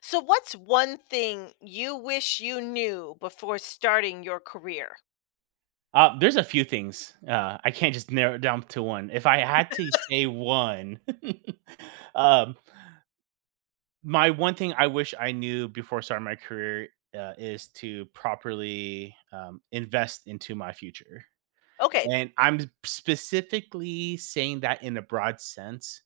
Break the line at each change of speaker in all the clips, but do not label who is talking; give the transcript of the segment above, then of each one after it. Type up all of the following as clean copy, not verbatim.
So, what's one thing you wish you knew before starting your career?
There's a few things. I can't just narrow it down to one. If I had to say one, um, my one thing I wish I knew before starting my career is to properly invest into my future.
Okay,
And I'm specifically saying that in a broad sense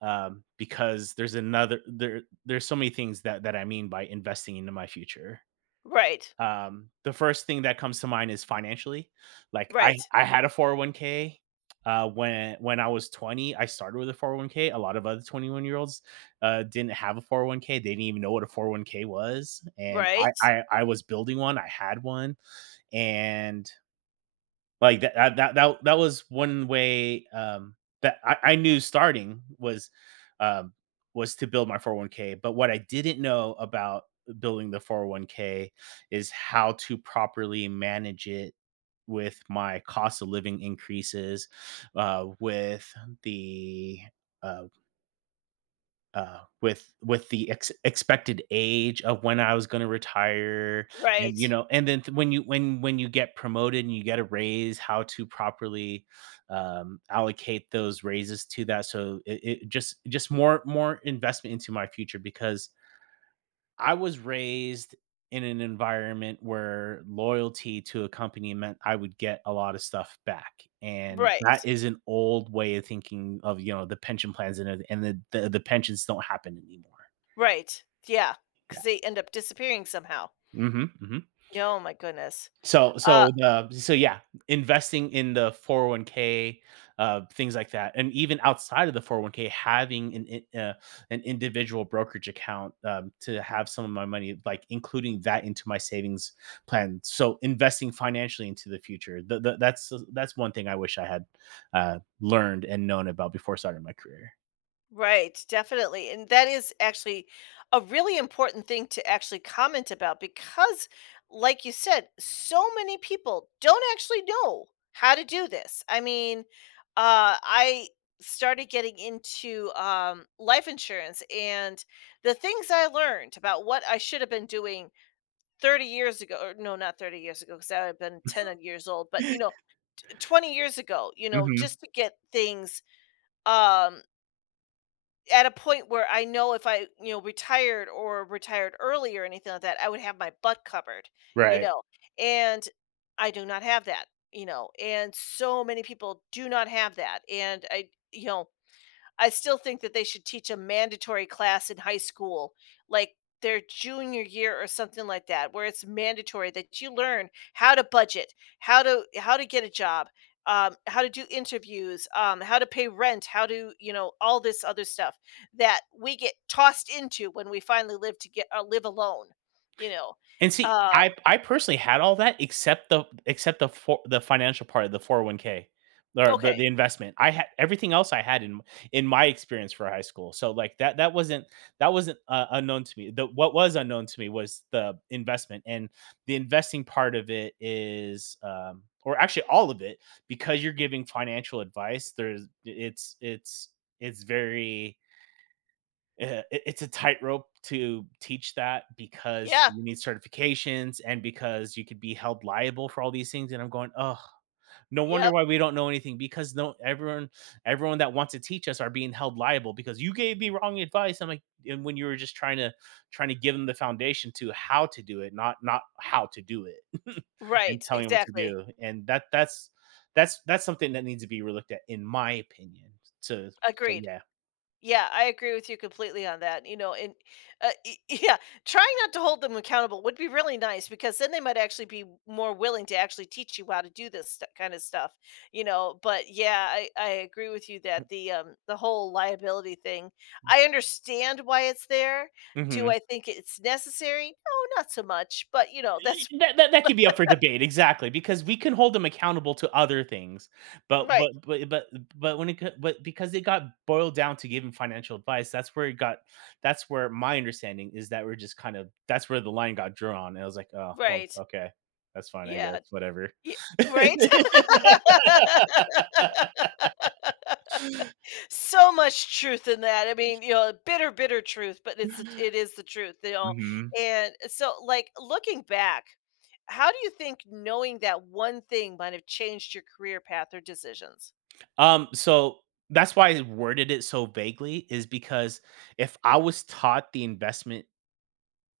because there's another there. There's so many things that I mean by investing into my future.
right,
The first thing that comes to mind is financially. Like I
right,
I had a 401k. When I was 20, I started with a 401k. A lot of other 21-year-olds didn't have a 401k. They didn't even know what a 401k was, and I,
right,
I I was building one. I had one, and like that was one way, that I knew starting um, was to build my 401k, but what I didn't know about building the 401k is how to properly manage it with my cost of living increases, uh, with the, uh with the expected age of when I was going to retire, and you
right,
know, and then when you get promoted and you get a raise, how to properly allocate those raises to that. So it just more investment into my future because I was raised in an environment where loyalty to a company meant I would get a lot of stuff back, and that
right,
is an old way of thinking of, you know, the pension plans and the pensions don't happen anymore.
right. Yeah,
Yeah.
because they end up disappearing somehow.
Mhm, mhm.
Yeah, oh my goodness.
So yeah, investing in the 401k, things like that, and even outside of the 401k, having an individual brokerage account to have some of my money, like including that into my savings plan. So investing financially into the future, that's one thing I wish I had learned and known about before starting my career.
Right, definitely. And that is actually a really important thing to actually comment about because, like you said, so many people don't actually know how to do this. I mean, I started getting into life insurance and the things I learned about what I should have been doing 30 years ago, or no, not 30 years ago, because I would have been 10 years old, but, 20 years ago,
hmm
just to get things um at a point where I know if I retired or retired early or anything like that, I would have my butt covered, you
Right.
know. And I do not have that. And so many people do not have that. And I still think that they should teach a mandatory class in high school, like their junior year or something like that, where it's mandatory that you learn how to budget, how to get a job, how to do interviews, how to pay rent, how to all this other stuff that we get tossed into when we finally live to get live alone, you know.
And see, I
Um,
I personally had all that except the for the financial part of the 401k or
okay,
the investment. I had everything else I had in my experience for high school. So like that wasn't unknown to me. The what was unknown to me was the investment and the investing part of it is or actually all of it because you're giving financial advice there's it's very Eh, it's a tightrope to teach that because
yeah,
you need certifications and because you could be held liable for all these things, and I'm going, oh, no wonder
yep,
why we don't know anything because no everyone everyone that wants to teach us are being held liable because you gave me wrong advice." I'm like, "And when you were just trying to give them the foundation to how to do it, not how to do it and
right,
telling them what to
exactly,
do." And that's something that needs to be relooked at in my opinion. So so
agreed.
yeah.
Yeah, I agree with you completely on that. And yeah, trying not to hold them accountable would be really nice because then they might actually be more willing to actually teach you how to do this kind of stuff. But yeah, I agree with you that the whole liability thing, I understand why it's there. Do
Mhm.
I think it's necessary? No, not so much. But that's
That, that could be up for debate exactly because we can hold them accountable to other things but but
right,
but but but because it got boiled down to giving financial advice that's where my understanding is that we're just kind of that's where the line got drawn and I was like, oh, well,
right,
okay, that's fine, I guess,
yeah,
whatever.
y- right. So much truth in that. I mean, bitter, bitter truth, but it's it is the truth.
Mhm.
And so, like looking back, how do you think knowing that one thing might have changed your career path or decisions?
So that's why I worded it so vaguely is because if I was taught the investment,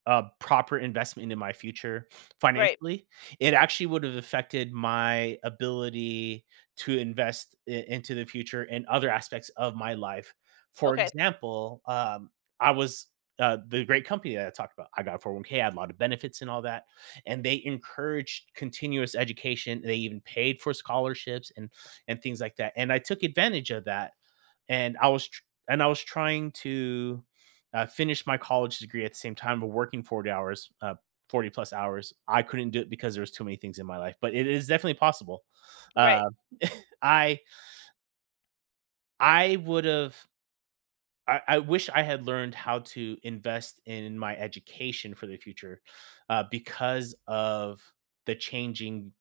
a proper investment in my future
Right.
financially, it actually would have affected my ability to into the future in other aspects of my life. For
Okay.
example, I was the great company that I talked about. I got a 401k, I had a lot of benefits and all that. And they encouraged continuous education. They even paid for scholarships and things like that. And I took advantage of that and and I was trying to finish my college degree at the same time, but working 40 hours, 40 plus hours. I couldn't do it because there was too many things in my life, but it is definitely possible.
Right.
Uh, I I would have I wish I had learned how to invest in my education for the future because of the changing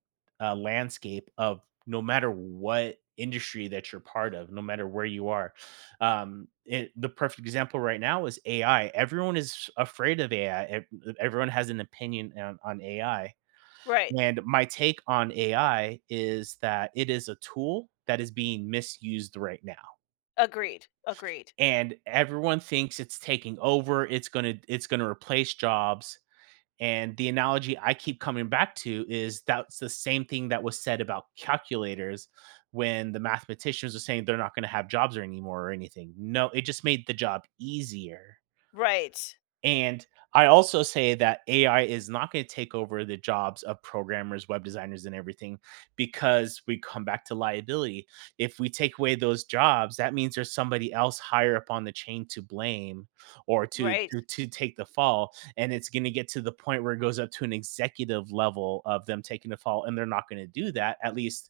landscape of no matter what industry that you're part of, no matter where you are. The perfect example right now is AI. Everyone is afraid of AI, everyone has an opinion on AI.
Right.
And my take on AI is that it is a tool that is being misused right now,
Agreed. Agreed.
and everyone thinks it's taking over. It's going to, it's going to replace jobs, and the analogy I keep coming back to is that's the same thing that was said about calculators when the mathematicians were saying they're not going to have jobs anymore or anything. No, it just made the job easier.
Right.
And I also say that AI is not going to take over the jobs of programmers, web designers, and everything because we come back to liability. If we take away those jobs, that means there's somebody else higher up on the chain to blame or to
Right.
to take the fall. And it's going to get to the point where it goes up to an executive level of them taking the fall, and they're not going to do that. At least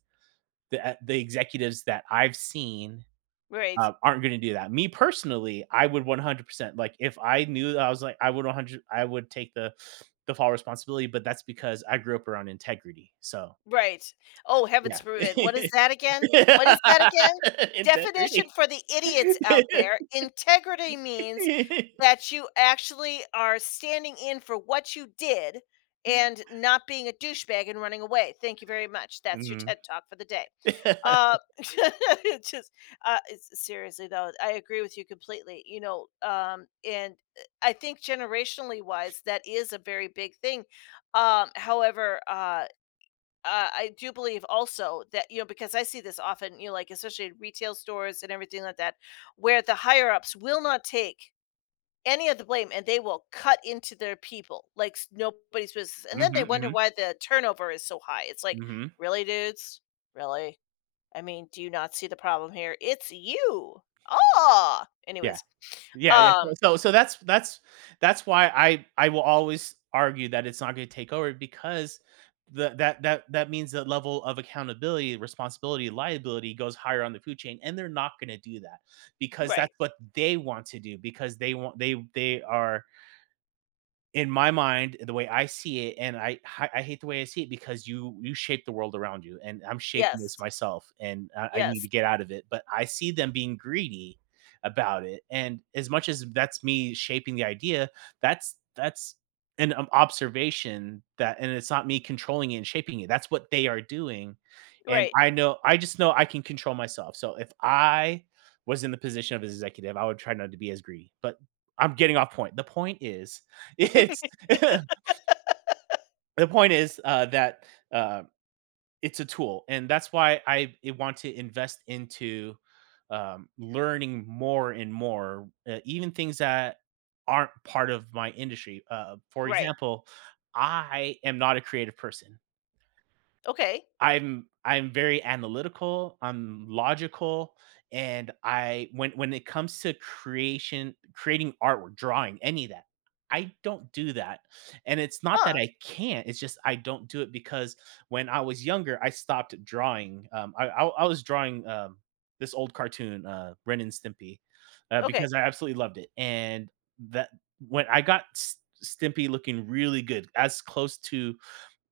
the executives that I've seen
Right.
aren't going to do that. Me personally, I would 100% like if I knew that I was like I would 100 I would take the fall responsibility, but that's because I grew up around integrity. So,
Right. Oh,
yeah.
heavens forbid. What is that again? What is that again? Definition
Integrity.
for the idiots out there, integrity means that you actually are standing in for what you did and not being a douchebag and running away. Thank you very much. That's your
Mhm.
TED Talk for the day. It's just, seriously though, I agree with you completely. You know, and I think generationally wise, that is a very big thing. However, I do believe also that because I see this often, like especially in retail stores and everything like that, where the higher ups will not take any of the blame and they will cut into their people like nobody's business, and
Mhm,
then they wonder
mhm,
why the turnover is so high. It's like,
mhm.
really, dudes, really? I mean, do you not see the problem here? It's you. Ah,
Yeah.
anyways,
Yeah, yeah. So
um,
so so that's that's why I will always argue that it's not gonna take over because the that that means that level of accountability, responsibility, liability goes higher on the food chain, and they're not gonna do that because
right?
that's what they want to do because they are, in my mind, the way I see it, and I hate the way I see it because you shape the world around you, and I'm shaping this
Yes,
myself, and I need to
yes,
get out of it, but I see them being greedy about it. And as much as that's me shaping the idea, that's an observation that, and it's not me controlling it and shaping it, that's what they are doing. And
right,
I know, I just know I can control myself, so if I was in the position of an executive, I would try not to be as greedy. But I'm getting off point. The point is it's the point is, that, uh, it's a tool, and that's why I want to invest into, learning more and more, even things that aren't part of my industry. For
right.
example, I am not a creative person.
Okay,
I'm very analytical, I'm logical, and I when it comes to creation creating artwork, drawing, any of that, I don't do that. And it's not that
huh?
I can't, it's just I don't do it because when I was younger, I stopped drawing. I was drawing this old cartoon, Ren and Stimpy,
Okay.
because I absolutely loved it. And that when I got Stimpy looking really good, as close to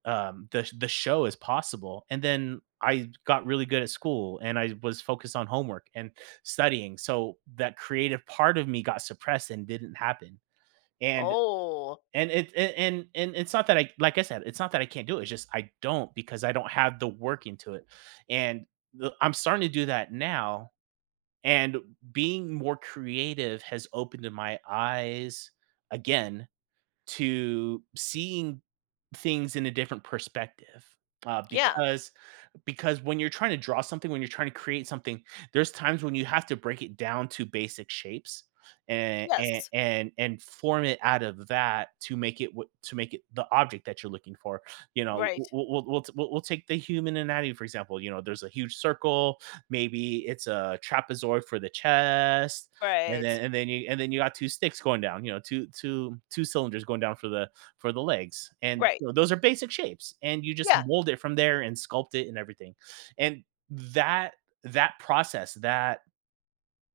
the show as possible, and then I got really good at school, and I was focused on homework and studying, so that creative part of me got suppressed and didn't happen. And
Oh,
and it's not that I like I said it's not that I can't do it, it's just I don't because I don't have the work into it. And I'm starting to do that now, and being more creative has opened my eyes again to seeing things in a different perspective, uh,
yeah,
because because when you're trying to draw something, when you're trying to create something, there's times when you have to break it down to basic shapes and
yes
and form it out of that to make it what, to make it the object that you're looking for. You know,
Right,
we'll take the human anatomy for example. You know, there's a huge circle. Maybe it's a trapezoid for the chest, and
right,
then and then you got two sticks going down. You know, two cylinders going down for the legs. And
right.
you know, those are basic shapes and you just
Yeah,
mold it from there and sculpt it and everything. And that that process, that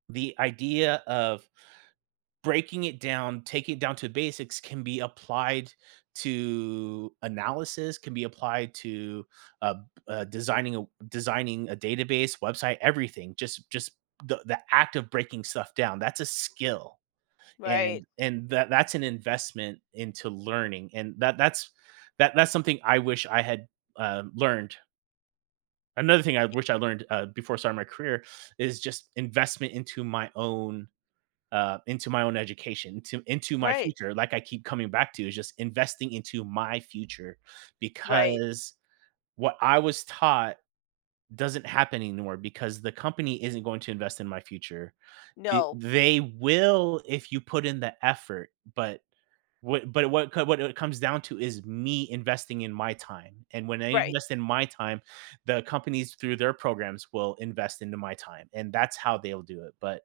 the idea of breaking it down, taking it down to basics can be applied to analysis, can be applied to uh, designing a database, website, everything. Just the act of breaking stuff down. That's a skill,
right,
and that's an investment into learning, and that's something I wish I had learned. Another thing I wish I learned before starting my career is just investment into my own, into my own education, into my
right,
future, like I keep coming back to, is just investing into my future.
right.
Because what I was taught doesn't happen anymore, because the company isn't going to invest in my future. The,
No,
they will if you put in the effort, but what it comes down to is me investing in my time, and when I
right,
invest in my time, the companies through their programs will invest into my time, and that's how they'll do it. But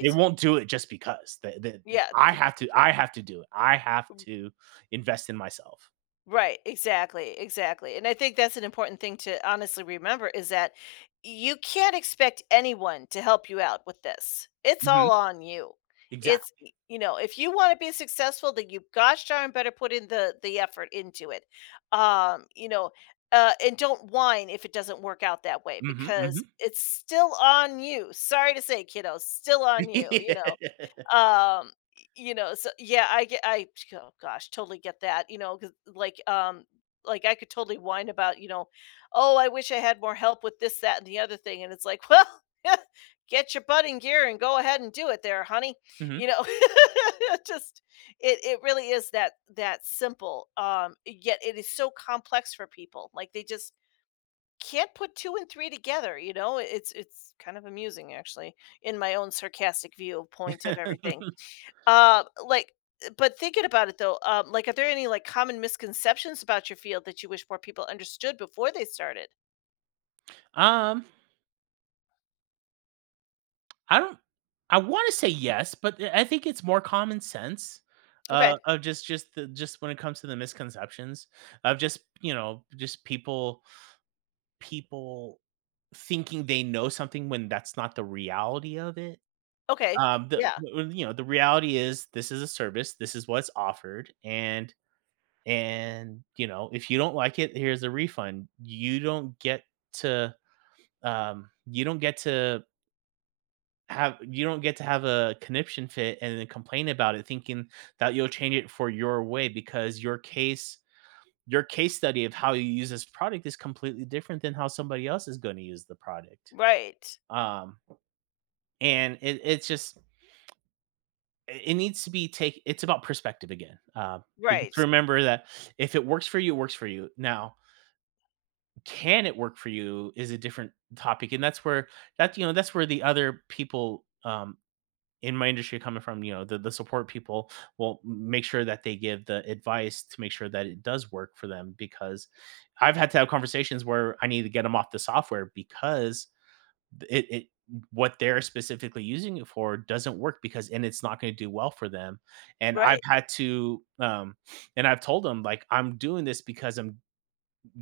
they won't do it just because that. The
Yeah.
I have to, I have to do it. I have to invest in myself.
Right, exactly, exactly. And I think that's an important thing to honestly remember is that you can't expect anyone to help you out with this. It's all
Mhm.
on you. It's
Exactly.
y- you know, if you want to be successful, then you gosh darn better put in the effort into it. Um, you know, and don't whine if it doesn't work out that way
Mhm, mhm.
because it's still on you. Sorry to say, kiddo, still on you. You
Yeah.
know, y you know, so yeah, I get I oh gosh, totally get that, cause like, um, like I could totally whine about, "Oh, I wish I had more help with this, that, and the other thing," and it's like, "Well, get your butt in gear and go ahead and do it there, honey." You
Mhm.
know? Just it really is that simple, yet it is so complex for people, like, they just can't put 2 and 3 together, you know? It's kind of amusing actually in my own sarcastic viewpoint of everything. Uh, like but thinking about it though, like, are there any, like, common misconceptions about your field that you wish more people understood before they started?
Um I don't, I wanna say yes, but I think it's more common sense,
Okay.
of just when it comes to the misconceptions of just, you know, just people thinking they know something when that's not the reality of it.
Okay.
The
Yeah.
w you know, the reality is this is a service, this is what's offered, and, you know, if you don't like it, here's a refund. You don't get to, you don't get to have a conniption fit and then complain about it thinking that you'll change it for your way, because your case study of how you use this product is completely different than how somebody else is going to use the product.
Right.
um and it's just, it needs to be take it's about perspective again, but just
Right.
remember that if it works for you, it works for you. Now, can it work for you is a different topic, and that's where that's where the other people, in my industry coming from, you know, the support people, will make sure that they give the advice to make sure that it does work for them. Because I've had to have conversations where I need to get them off the software because it what they're specifically using it for doesn't work, because and it's not going to do well for them. And I've
Right.
had to, and I've told them, like, I'm doing this because I'm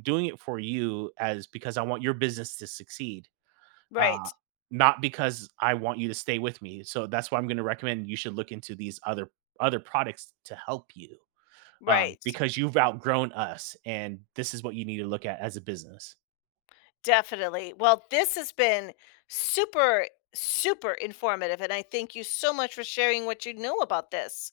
doing it for you, as because I want your business to succeed, uh,
Right.
not because I want you to stay with me. So that's why I'm gonna recommend you should look into these other products to help you,
Right.
because you've outgrown us, and this is what you need to look at as a business.
Definitely. Well, this has been super, super informative, and I thank you so much for sharing what you know about this.